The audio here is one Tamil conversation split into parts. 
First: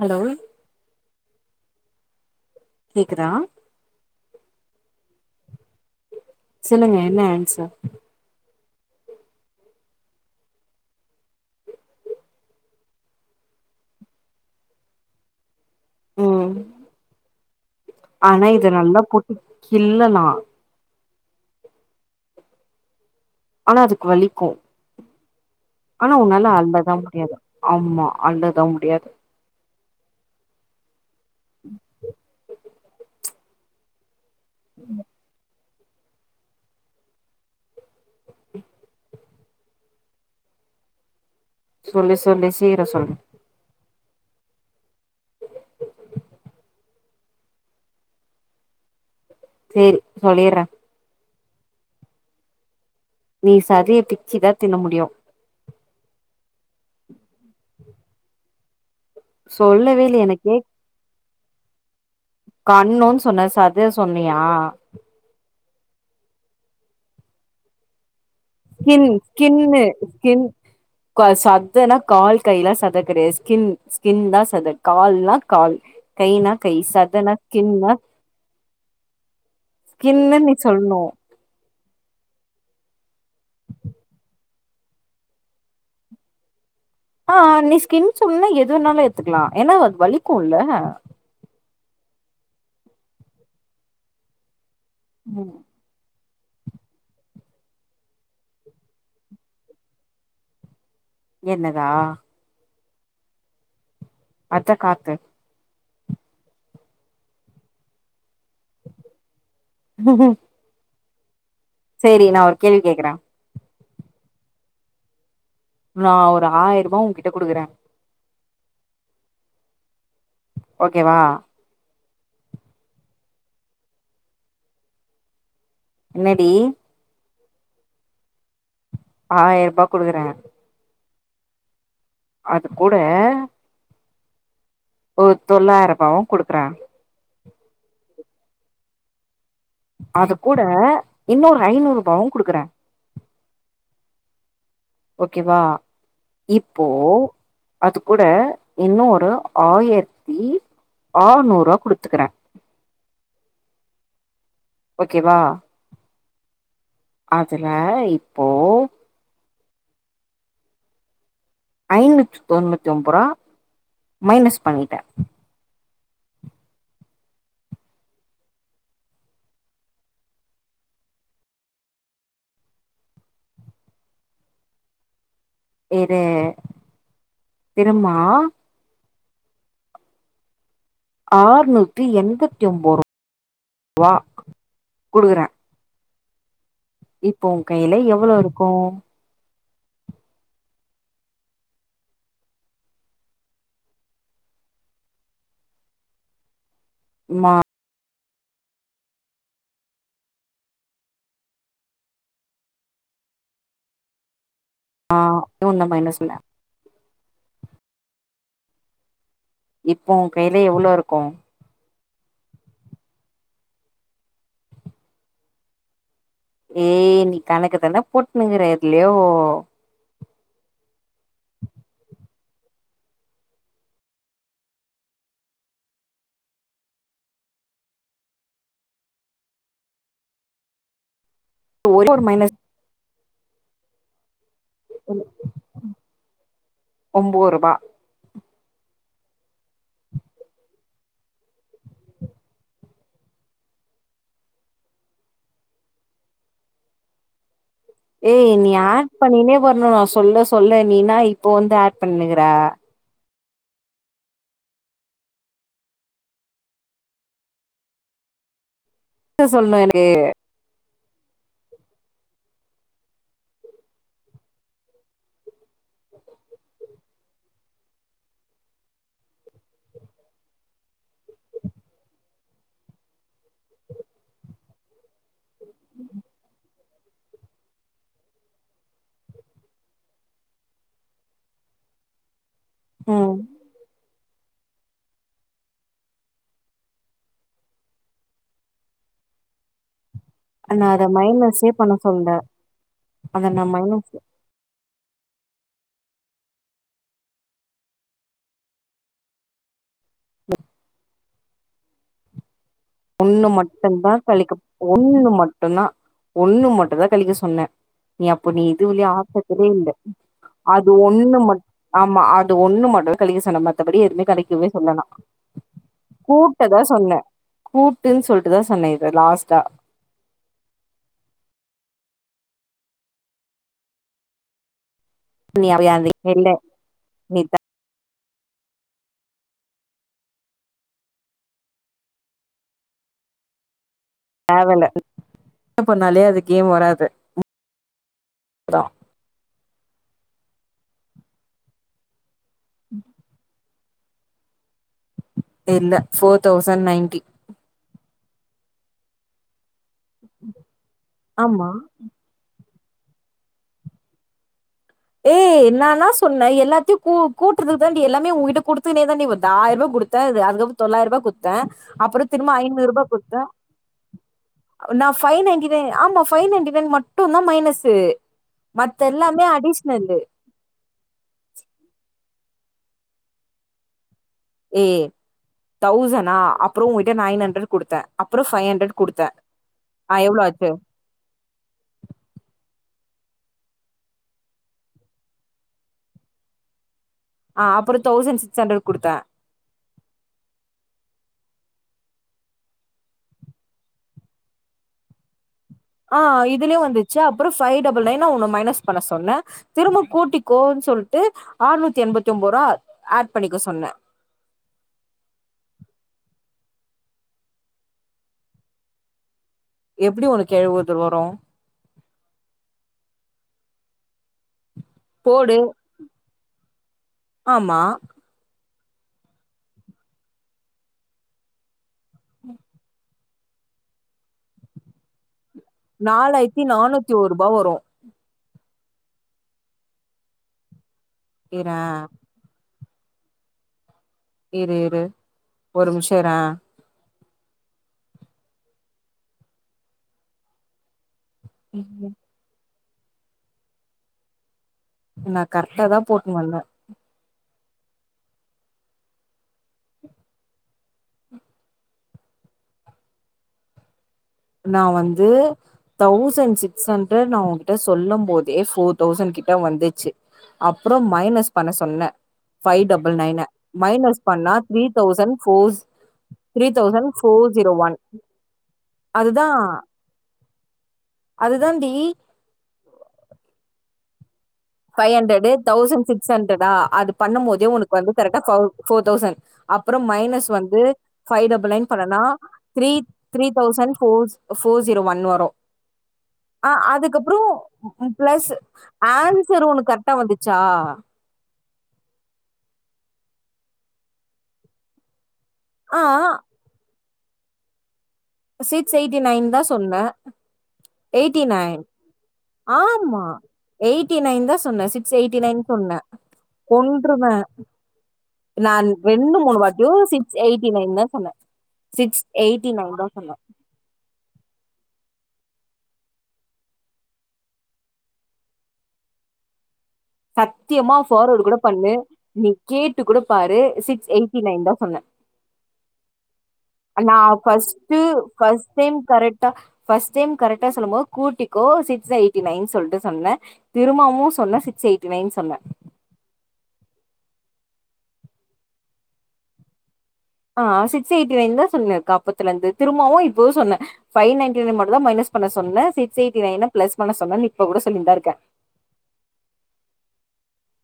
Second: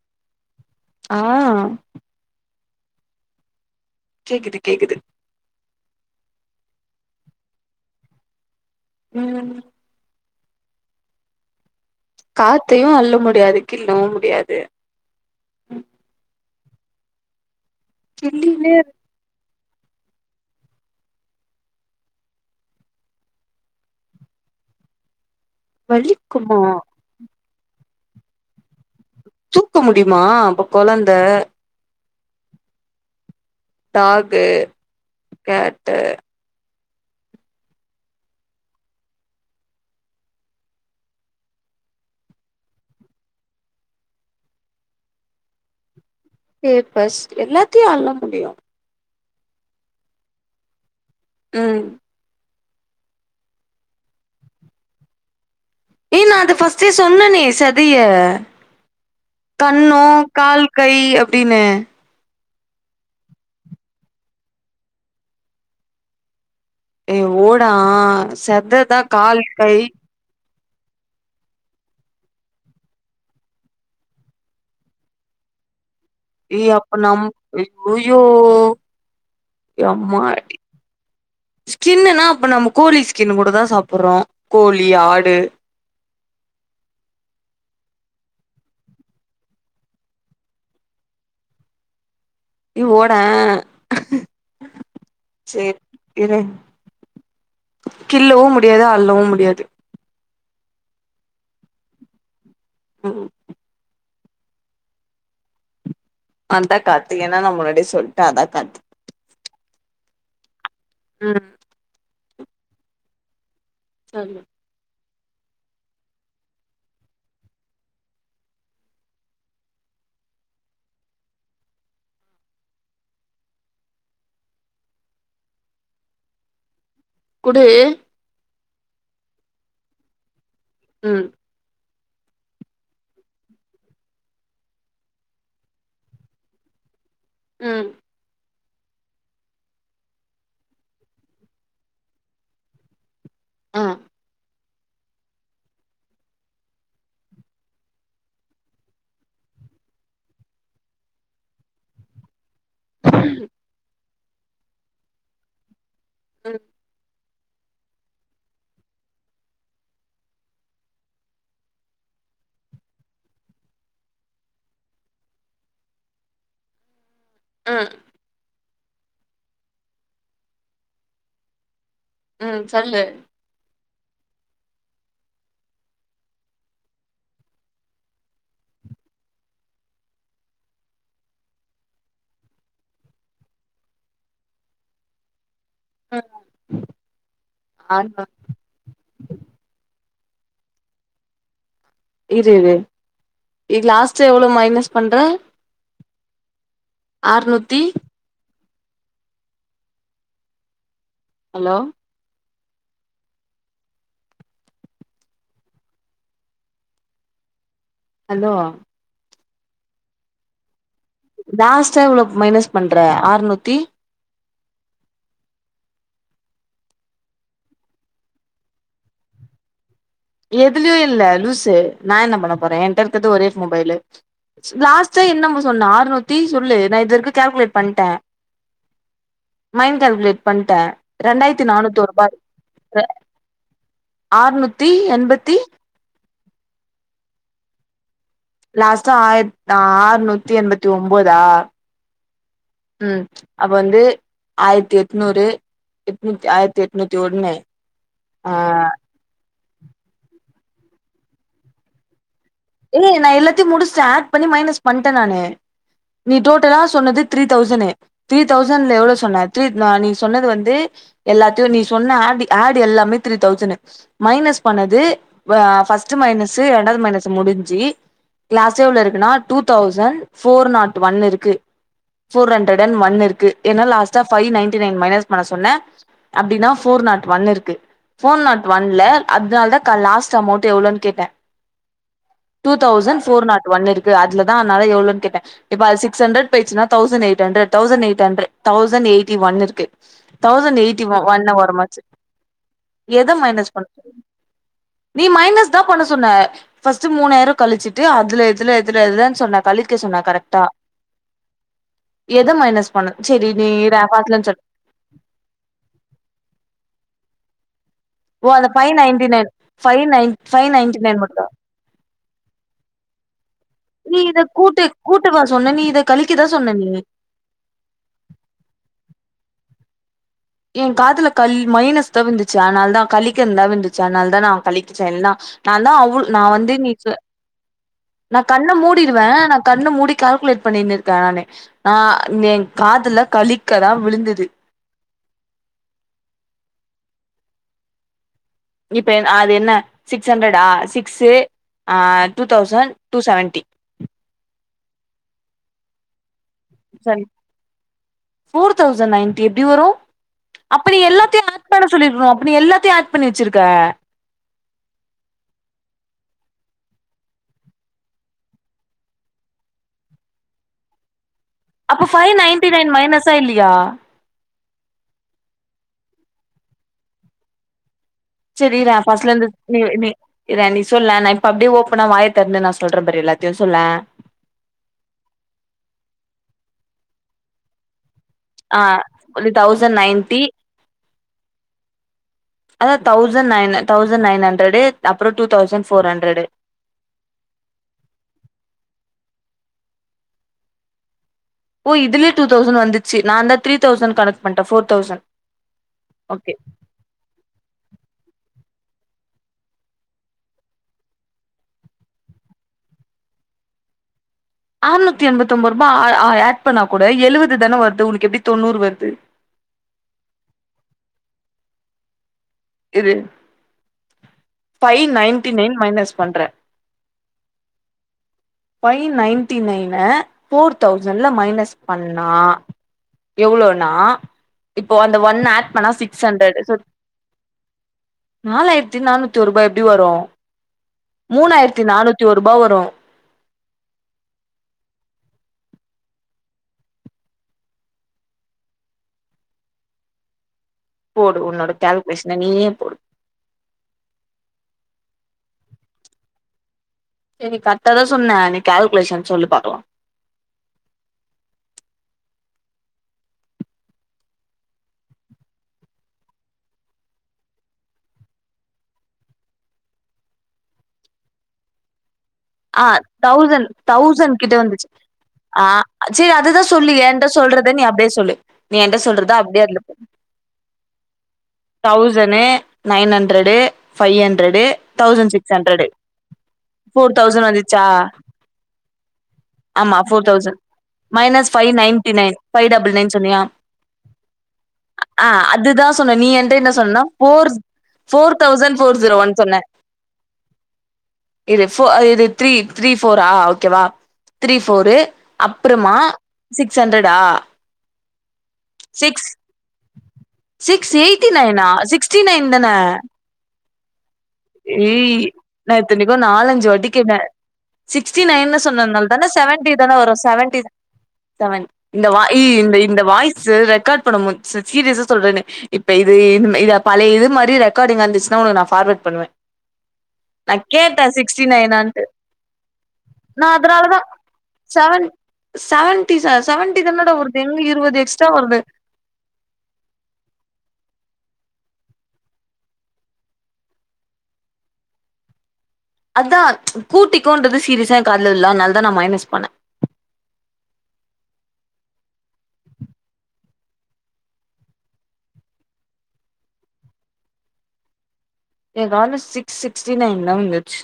ஹலோ ஆ கேக்குதா கேக்குது கேக்குது சொல்லுங்க என்ன ஆன்சர் ம் காத்தையு அள்ள முடியாது கிள்ளவு முடியாது ம் ஆனா இத கிள்ளினே நல்லா போட்டு கிள்ளலா ஆனா அதுக்கு வலிக்கோ ஆனா உன்னால வலிக்குமா அள்ளதா முடியாது ஆமா அள்ளதா முடியாது தூக்க முடியுமா அப்ப கொழந்த டாஹூ ஹேட்டு சொல்லி சொல்லி சீர சொல்லு எ பஸ் எல்லாத்தயு அள்ள முடியு சேரி சொல்லிர்றே ம் நீ சதய பிச்சி தா தின்ன முடியு ஏ நா அத ஃபர்ஸ்ட்டே சொன்னனே சதய கன்னோ சொல்லவே இல்ல எனக்கு கால் கை அப்டின்னு கன்னோன் சொன்ன சத சொன்னியா ஏ ஓடா சத் கின் கின்னு கின் கா சதன்னா கால் கைலா சத கெடையாது ஸ்கின் ஸ்கின் தா சத கால்னா கால் கைனா ஏ கை அப்ப நம் சதனா கின்னா ஐயயோ கின்னுன் நீ சொல்னோ ஸ்கின்னுன்னா அப்ப நம்ம கோழி ஸ்கின்னுக் கூட தா சாப்புறோ கோழி ஆடு அ நீ ஸ்கின் சொன்னா எதுவென்னாலு எத்துக்லா ஏன்னா அது வலிக்கோல்ல இ ஓடே ம் சேர் இரு கிள்ளவு முடியாது அல்லவு முடியாது என்னதா ம் அஜ்ஜ காத்து அதா காத்து ஏன்னா நா முன்னாடியே சொல்ட்ட அதா காத்து ம் சேரி நா ஒரு கேள்வி கேக்குற கேல்லு இபோ நா ஒரு ஆயிர்பா ஓங்கிட்ட குடுக்குறே ஓகேவா என்னடி குடு ஆயிர்பா குடுக்கறே ம் அது கூட ஒரு தொள்ளாயிர்பாவு குடுக்றே ம் அது கூட இன்னொரு ஐநூறுபாவு குடுக்கறே ஆ ஓகேவா இப்போ அது கூட இன்னு ஒரு ஆயர்த்தி ஆநூற்வா குடுத்துக்றே [inaudible] ஓகேவா ம் அதுல இப்போ ஐநூத்தி தொண்ணூத்தி ஒம்போரா மைனஸ் பண்ணிட்ட ம் ம் சொல்லு இரு இருமா ஆறூத்தி எண்பத்தி ஒம்போது [unintelligible] வா குடுக்குறே ம் இப்போ ஒ கைல ஆமா எவ்வளோ இருக்கு இரு இரு இ லாஸ்ட்டா எவ்ளோ மைனஸ் பண்ற மா ஆற்நூத்தி ஹலோ ஆ டோன்ல மைனஸ் இல்ல ஹல்லோ இப்போ ஓ கைல எவ்ளோ இருக்கு லாஸ்ட்டா எவ்ளோ மைனஸ் பண்ற ஆறுநூத்தி ஏய் நீ கணக்கு தானா போட்க்குணுகிற எதுலியோ எதுலயு இல்ல லூசு நா என்ன பண்ண போறே ஏன்ட்ட இருக்கது ஒரே ஃபோ மொபைலு லாஸ்ட்டா என்னம்பர் சொன்னே ஆர்நூத்தி சொல்லு நா இதுவரிக்கு கால்குலேட் பண்ட்ட மைண்ட் கால்குலேட் பண்ட்ட ரெண்டாயிரத் தி ஒரே ஒரு நானுத்தொர்பா மைனஸ் இருக்குது ஆர்நூத்தி எண்பத்தி ஒம்போருபா லாஸ்டா ஆயிர்த் ஆறுநூத்தி எண்பத்தி ஒம்போதா ம் அப்ப வந்து ஆயிரத்தி எட்நூறு எட்நூத்தி ஆயிரத்தி எட்நூத்தி ஒன்னு ஏய் நீ ஆட் பண்ணினே வர்ணு நா சொல்ல சொல்ல நீ இன்னா இப்போ வந்து ஆட் பண்ணினுகிற ஏய் நா எல்லாத்தயு முடிச்சுட்ட ஆட் பண்ணி மைனஸ் பண்ட்ட நானு நீ டோட்டலா சொன்னது த்ரி தௌசனு த்ரீ தௌசண்ட்ல எவ்ளோ சொன்ன த்ரீ சொல்லணு எனக்கு நீ சொன்னது வந்து எல்லாத்தயு நீ சொன்ன ஆ ஆட் எல்லாமே த்ரீ தௌசனு மைனஸ் பண்ணது ப ஃபஸ்ட் மைனஸு ரெண்டாது மைனஸ் முடிஞ்சு லாஸ்ட்டா எவ்ளோ இருக்குனா two thousand four not one இருக்கு ஃபோர் ஹண்ட்ரேடன் ஒன் இருக்கு ஏனா லாஸ்ட்டா ஃபைவ் நைன்ட்டி நைன் மைனஸ் பண்ண சொன்ன அப்டினா ஃபோர் நாட் ஒன் இருக்கு ஃபோர் நாட் ஒன்ல அதுனால்தா க லாஸ்ட் அமௌன்ட்டு எவ்ளோனு கேட்ட டூ தௌசண்ட் ம் ஃபோர் நாட் ஒன் இருக்கு அதுலதா அதனால எவ்ளன்னு கேட்ட இப்ப அது சிக்ஸ் ஹண்ட்ரட் போய்ச்சுன்னா thousand eight hundred thousand eight hundred thousand eighty one இருக்கு தௌசண்ட் நா எயிட்டி அத ஒ ஒன்ன மைனஸே ஓரமா பண்ண வெச்சுரு சொல்ல எது அத நா மைனஸ் பண் நீ மைனஸ்தா பண்ண சொன்ன ஃபஸ்ட்டு மூணாயிர கழிச்சுட்டு அதுல எதுல எதுல எதுலன் சொன்னா கழிக்க சொன்னா கரெக்ட்டா எது மைனஸ் பண்ணு ஒண்ணு சரி நீ இரே மட்டுந்தா பாத்துலு கழிக்க சொல் ஒண்ணு மட்டுந்தா ஒண்ணு மட்டுந்தா கழிக்க சொன்னே நீ ஓ அப்ப நீ அந்த இது ஃபைவ் வலியா நைன்டி ஆட் நைன் பண்ணவே இல்ல ஃபைவ் நைன் ஃபைவ் அது நைன்டி நைன் ஒண்ணு மட்டுந்தா மட் ஆமா அது ஒண்ணு மட்டு கழிக்க சொன்ன மத்தபடி நீ எதுமே இத கழிக்கவே கூட்டு சொல்ல நா கூட்டவா சொன்ன நீ இத கழிக்கதா கூட்டதா நீ சொன்ன கூட்டுன் சொல்ட்டுதா சொன்ன இத லாஸ்ட்டா என் காதுல கல் மைனஸ்தா விழுந்துச்சு அதனாலதா கழிக்கிறன்தா விழுந்துச்சு அதனால்தா நா கழிச்சே என்னா நீ அவ நாந்தா அந்த அவுள் நா இல்ல வந்து நீ சொ நா கண்ண மூடிடுவே நா கண்ண மூடி கால்குலேட் பண்ணினிருக்க நானு ஆ எ காதுல கழிக்கதா விழுந்துது வே இல்ல பண்ணாலே அது கேம் வராது அதா இப்ப எ ஆ அது என்ன சிக்ஸ் ஹண்ட்ரடா சிக்ஸு ஆ டூ தௌசண்ட் டூ செவன்ட்டி ஏ இல்ல four thousand ninety sorry four thousand ninety எப்டி வரு அப்ப நீ எல்லாத்தையு ஆட் ஆமா பண்ண சொல்லிருக்கனு அப்ப நீ எல்லாத்தையு ஆட் பண்ணி வெச்சிருக்க ஏய் நா என்னா சொன்ன எல்லாத்தையு கூ கூட்டறதுக்கு தாண்டி எல்லாமே உங்கிட்ட குடுத்துனே தாண்டி வந்த ஆயிருபா குடுத் த அது அதுக்கப்பற தொள்ளாயிருபா குத்தே அப்ப அப்பற ஃபைவ் திரும்ப நைன்டி நைன் ஐநூறுபா மைனஸா குத்தே இல்லையா நா ஃபை நைன்டி நைன் ஆமா ஃபைவ் நைன்டி நைன் மட்டுந்தா மைனஸு செரி இரு நா மத்த எல்லாமே ஃபஸ்ட்லந்து வெ அடிஷ்னல் நீ இத நீ சொல்லே நா இப்ப அப்டியே ஓப்பனா வாய தெறந்து நா சொல்றம் பாரு எல்லாத்தையு சொல்லே ஏ தௌசனா அப்பற உங்கிட்ட நைன் ஹண்ட்ரட் குடுத்த அப்பற ஃபைவ் ஆ ஹண்ட்ரட் குடுத்த ஒரு தௌசண்ட் ஆ எவ்ள நைன்டி ஆச்சு அதா thousand nine thousand nine hundred அப்பற டூ தௌசண்ட் ஃபோர் ஹண்ட்ரடு ஆ அப்பற தௌசண்ட் சிக்ஸ் ஹண்ட்ரட் குடுத்த ஓ இதுலயே டூதெளசண்ட் வந்துச்சு நாந்தா த்ரீ தௌசண்ட் கணக் பண்ட்ட ஃபோர் தௌசண் ஆ இதுலயு வந்துச்சு அப்பற ஃபைவ் டபுள் நைன் உன்ன மைனஸ் பண்ண சொன்ன திரும்பக் கூட்டிக்கோன் சொல்ட்டு ஆறுநூத்தி எண்பத்தி ஒன்போ ரூபா ஆட் பண்ணிக்க சொன்ன ஆறுநூத்தி எண்பத்தி ஒன்போ ரூபா ஆ அ ஆட் பண்ணா கூட எழுபது தானே வருது உனக்கு எப்டி தொண்ணூறு வருது எப்டி உனக்கு எழுவது வரு இரு ஃபைவ் நைன்டி போடு நைன் மைனஸ் பண்ற ஆமா ஃபைவ் நைன்டி நைன ஃபோர் தௌசண்ட்ல மைனஸ் பண்ணா எவ்ளோனா இப்போ அந்த ஒன் ஆட் பண்ணா சிக்ஸ் ஹண்ரேட் த்தி ஒரு ரூபா வரு நாலாயிரத்தி நானூத்தி ஒரு ரூபா எப்டி வரு இரே மூணாயிரத்தி நானூத்தி ஒரு ரூபா வரு இரு இரு ஒரு நிமிஷோ இரே போடு உன்னோட கால்குலேஷன நீயே போடு நா கரெக்ட்டா தா போட்னு வந்த சரி கரெக்ட்டா தா சொன்னே நீ கால்குலேஷன் சொல்லு பாக்கலா நா வந்து தௌசண்ட் சிக்ஸ் ஹண்ட்ரட் நா உங்கிட்ட சொல்லும் போதே ஃபோர் தௌசண்ட் கிட்ட வந்துருச்சு அப்புறம் மைனஸ் பண்ண சொன்னே ஃபைவ் ஆ double nine thousand minus thousand பண்ணா கிட்ட த்ரீ வந்துச்சு தௌசண்ட் ஆ ஃபோர் செரி அததா த்ரீ சொல்லு தௌசண்ட் ஏங் கிட்ட ஃபோர் சொல்றத ஜீரோ நீ ஒன் அப்டியே சொல்லு நீ என்ட்ட சொல்றது அதுதா அப்டியே அதில சொல்லு அதுதான்டி thousand nine hundred five hundred five thousand hundred six hundred thousand six ஹண்ட்ரடா அது ஃபோர் பண்ணும் தௌசண்ட் போதே வந்துச்சா உனக்கு வந்து கரெக்ட் பௌ ஃபோர் தௌசண்ட் ஆமா அப்புறம் ஃபோர் மைனஸ் தௌசண்ட் வந்து five minus five double nine ninety பண்ணன்னா ஃபைவ் த்ரீ டபுள் நைன் சொன்னியா three thousand four four zero one ஆ வரு அதுதா சொன்ன நீ என்ட்ட என்ன அ சொன்ன அதுக்கு அப்புறோ four four plus thousand four zero one சொன்ன ஆன்சர் உனக் கரெக்டா வந்துச்சா இரு ஃபோ இது த்ரீ த்ரீ போஃபுரா ஓகேவா த்ரீ போஃபரு அப்புறமா ஆ சிக்ஸ் ஹண்ரேட்டா சீட்ஸ் எயிட்டி நைன் தா சொன்னே சிக்ஸ் எயிட்டி நைனா சிக்ஸ்டி நைன் தானே ஆமா எயிட்டி நைன் தா சொன்னே சிக்ஸ் எயிட்டி நைன் நா சொன்னே இத்தனைக்கு நாலஞ்சு வாட்டி கேட்டே கொன்றுவே சிக்ஸ்டி நைன்னு நான் சொன்னதுனால தானே ரெண்டு மூணு செவன்டி வாட்டியோ தானே வரு சிக்ஸ் செவன்டி எயிட்டி நைன் தா சொன்னே செவன் இந்த சிக்ஸ் வாயி எயிட்டி இந்த நைன் இந்த தா சொன்னே வாய்ஸு ரெக்கார்ட் பண்ண முடிஞ்ச்சு சீரியஸா சொல்றேன்னு இப்ப இது இ இந்த பழைய இது மாரி ரெக்காடிங் வந்துச்சுன்னா உனக்கு நா பார்வேர்டு பண்ணுவே நா சத்தியமா கேட்டே ஃபார்வர்ட் சிக்ஸ்டி கூட பண்ணு நைனான்ட்டு நீ கேட்டு கூட நா பாரு அதனாலதா சிக்ஸ் எயிட்டி நைன் தா சொன்னே செவன் செவன்டி சார் செவன்டி தன்னடாட வருது எங்க இருபது எக்ஸ்ட்ரா வருது சேம் கரெட்டா ஃபஸ்ர்ட் டைம் கரெக்டா சொல்லும்போ கூட்டிக்கோ சிக்ஸ் எயிட்டி நைன்னு சொல்லிட்டு சொன்னே திரும்பமும் சொன்னே சிக்ஸ் எயிட்டி நைன் சொன்னே அதா கூட்டிக்கோன்றது சீரியஸா எ காதுல விழுல அதனால தா நா மைனஸ் பண்ணே ஆ சிக்ஸ் எயிட்டி நைன் தா சொன்னிருக்கு அப்பத்துல இருந்து திரும்பவு இப்போவு சொன்னே பைவ் நைன்டி நைன் மட்டும்தா மைனஸ் பண்ண சொன்னே சிகஸ் எயிட்டி நைன பிளஸ் பண்ண சொன்னனு இப்ப கூட சொல்லினுதா இருக்கே எங்க ஆன சிக்ஸ் சிக்ஸ்டி நைன் தா வந்துருச்சு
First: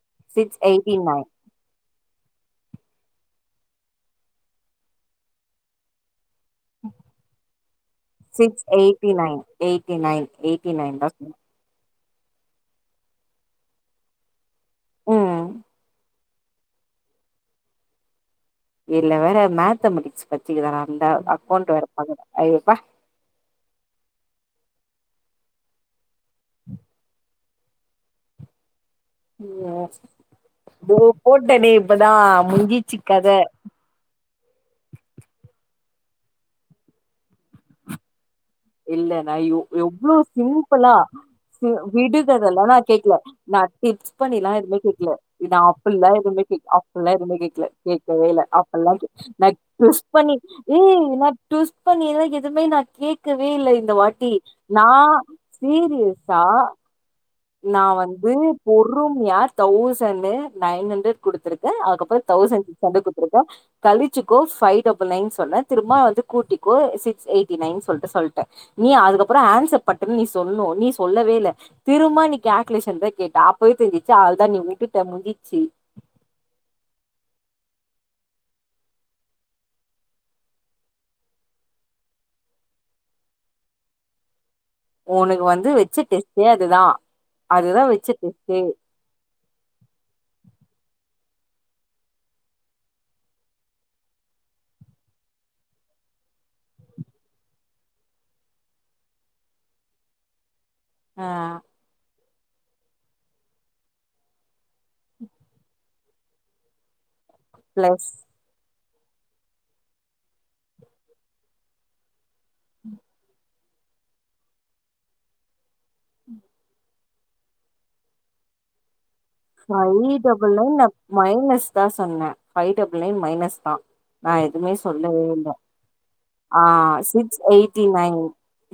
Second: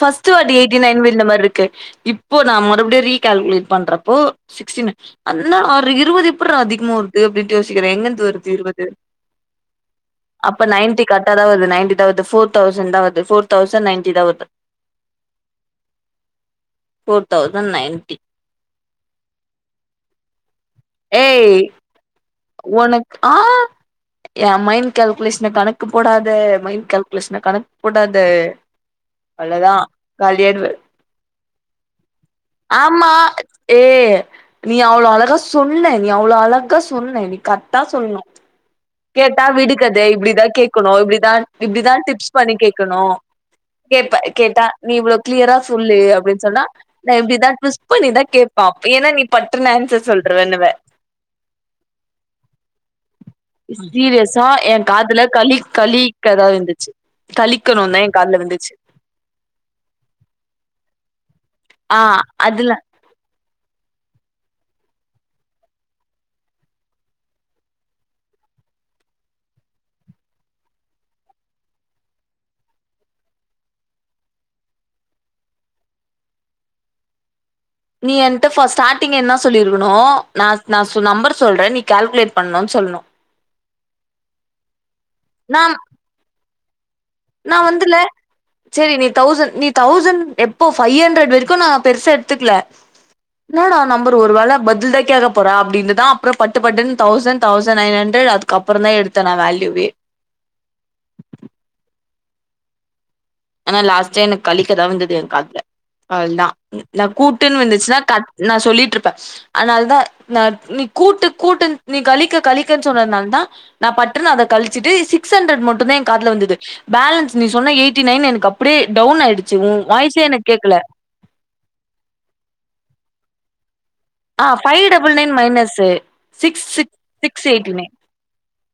ஃபர்ஸ்ட் வாட்டி எயிட்டி நைன் விழுந்த மாரி இருக்கு இப் இப்போ நா மறுபடியே ரீகல்குலேட் பண்றப்போறப்ப சிக்ஸ்டீனு இன்னு ஒரு இருவது அப்புற அதிகமா வருது அப்டின்னுட்டு யோசிக்கிற எங்கிருந்து வருது சிக்ஸ் இருபது எயிட்டி நைன் எயிட்டி நைன் அப்ப எயிட்டி நைன் நைன்டி கரெக்ட் சொன்ன தா வருது நைன்டி தா வருது போர் தௌசண்ட் தா வருது போர் தௌசண்ட் நைன்ட்டி தா வருது ம் ஃபேர் தௌசண்ட் நைன்டி இதுல வேற மேத்தமெட்டிக்ஸ் படிச்சிருக்காவனா இருந்தா ஏய் அக்கௌண்ட் வேற பாக்கணு ஐயோ பே உனக்கு ஆ எ மைண்ட் கால்குலேஷன கணக்கு போடாத மைண்ட் கால்குலேஷன கணக்கு போடாத அவ்ளோதா காலியாய்டுவ போட்டெனே இப்பதா முஞ்சிச்சு ஆமா கத ஏ நீ அவ்ளோ அழகா சொன்னே நீ அவ்ளோ அழகா சொன்னே நீ கரெக்ட்டா சொல்னு இல்ல நா எவ் எவ்ளோ கேக்கணு சிம்பிளா இப்டிதா சிறு இப்டிதா டிப்ஸ் பண்ணி விடுகதல்லா நா கேக்கணு கேக்ல நா டிப்ஸ் கேப்ப பண்ணில்லா கேட்டா எதுமே நீ கேக்கல இவ்ளோ கிளியரா நா சொல்லு அப்பிட்லா எதுமே அப்டின்னு சொன்னா கேக் அப் பிட்லா நா எதுமே இப்டிதா கேக்ல ட்விஸ்ட் பண்ணிதா கேக்கவே இல்ல கேப்பா அப்டில்லா ஏன்னா நீ எதுமே நா பட்டுன்னு ட்டுவிஸ் ஆன்சர் பண்ணி சொல்ருவன்னுவ ஏய் நா ட்டுவிஸ் பண்ணிலா எதுமே நா கேக் சீரியஸா எ காதுல கழிக் சீரியஸா கழிக்கதா விழுந்துச் நா வந்து ஃபோர் ரூம் யார் தௌசண்ணு நைன் ஹண்ட்ரட் குடுத்துருக்கே ஆ அதுகப்றோ தௌசண்ட் அதுல சிக் ஹண்ட்ரட் குடுத்துருக்கே கழிச்சிக்கோ ஃபைவ் டபுள் நைன் சொன்னே திரும்ப அது கூட்டிக்கோ சிக்ஸ் எயிட்டி நைன் சொல்ட்டு சொல்லிட்டே நீ அதுக்கு அப்றோ ஆன்சர் பட்டுன்னு நீ சொல்னு நீ சொல்லவே இல்ல திரும்ப கேல்குலேஷன் தா கேட்டா அப்பவே தெரிசிச்சு அவ்ளோதா நீ விட்டுட்ட முஞ்சிச்சு நீ என்ட்ட ஃபஸ் ஸ்டார்ட்டிங்கே என்ன சொல்லிருக்கணு நா நா நம்பர் சொல்றே நீ கால்குலேட் பண்ணுண்ணு சொல்ணு உனக்கு நா வந்து வச்ச டெஸ்ட்டே அதுதா நா அதுதா வந்துல வச்ச டெஸ்ட்டே சேரி நீ தௌசண்ட் நீ தௌசண்ட் எப்போ ஃபைவ் ஹண்ட்ரட் வரைக்கு நா பெருசா எடுத்துக்ல என்னடா நம்பர் ஒரு வேல பதில்தா கேக்க போற அப்டின்னுதா அப்றோ பட்டு பட்டுன் தௌசண்ட் தௌசண்ட் நைன் ஹண்ட்ரட் அது அதுக்கு அப்றோதா நா எடுத்தே வேல்யூவே அ ஆனா லாஸ்ட் டைம் எனக்கு கழிக்கதா வந்துது எ காதுல அவுள்தா நா கூட்டுன்னு வந்துச்சுன்னா பிளஸ் கட் நா சொல்லிட்ருப்பே அதனாலதா நாநீ கூட்டு கூட்டு நீ கழிக்க கழிக்கன் சொன்னத்னாலதா நா பட்டுனு அத கழச்சிட்டு சிக்ஸ் ஹண்ட்ரட் மட்டுதா எ காதுல விழ்ந்துது பேலன்ஸ் நீ சொன்ன எய்ட் டிநைன் எனக்கு அப்டியே டவுன் ஆயிடுச்சு உன ஃபைவ் வாய்ஸே எனக்கு டபுள் கேக்கல நைன் நா மைனஸ் தா சொன்னே ஃபை டபுள் நைன் மைனஸ்தா நா ஆ எது மே ஃபைவ் டபுள் சொல்லவே நைன் இல்ல மைனஸு ஆ six eighty nine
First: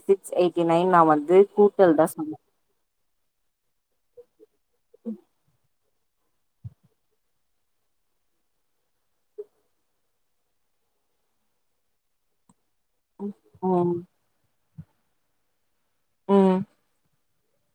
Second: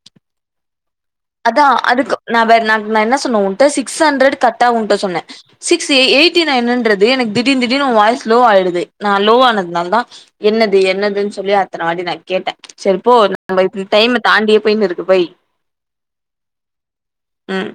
six eighty nine நா வந் அதா அதுக்கு நா நா என்ன சொன்னே உன்ட சிக்ஸ் ஹண்ட்ரட் கர்ட்டா உன்ட நா சொன்னே சிக் எயிட்டி நைன்னுன்றது எனக்கு திடிர் திடிர்னு உ வாய் லோவ்வாய்டுது நா லோ ஆனதுனால தா என்னது என்னதுன் சொல்லி அத்தன வாட்டி நா கேட்டே சேரிப்போ நம் ம் டைம் தாண்டியே பொயினு இருக்குது வைய் ஓ ம்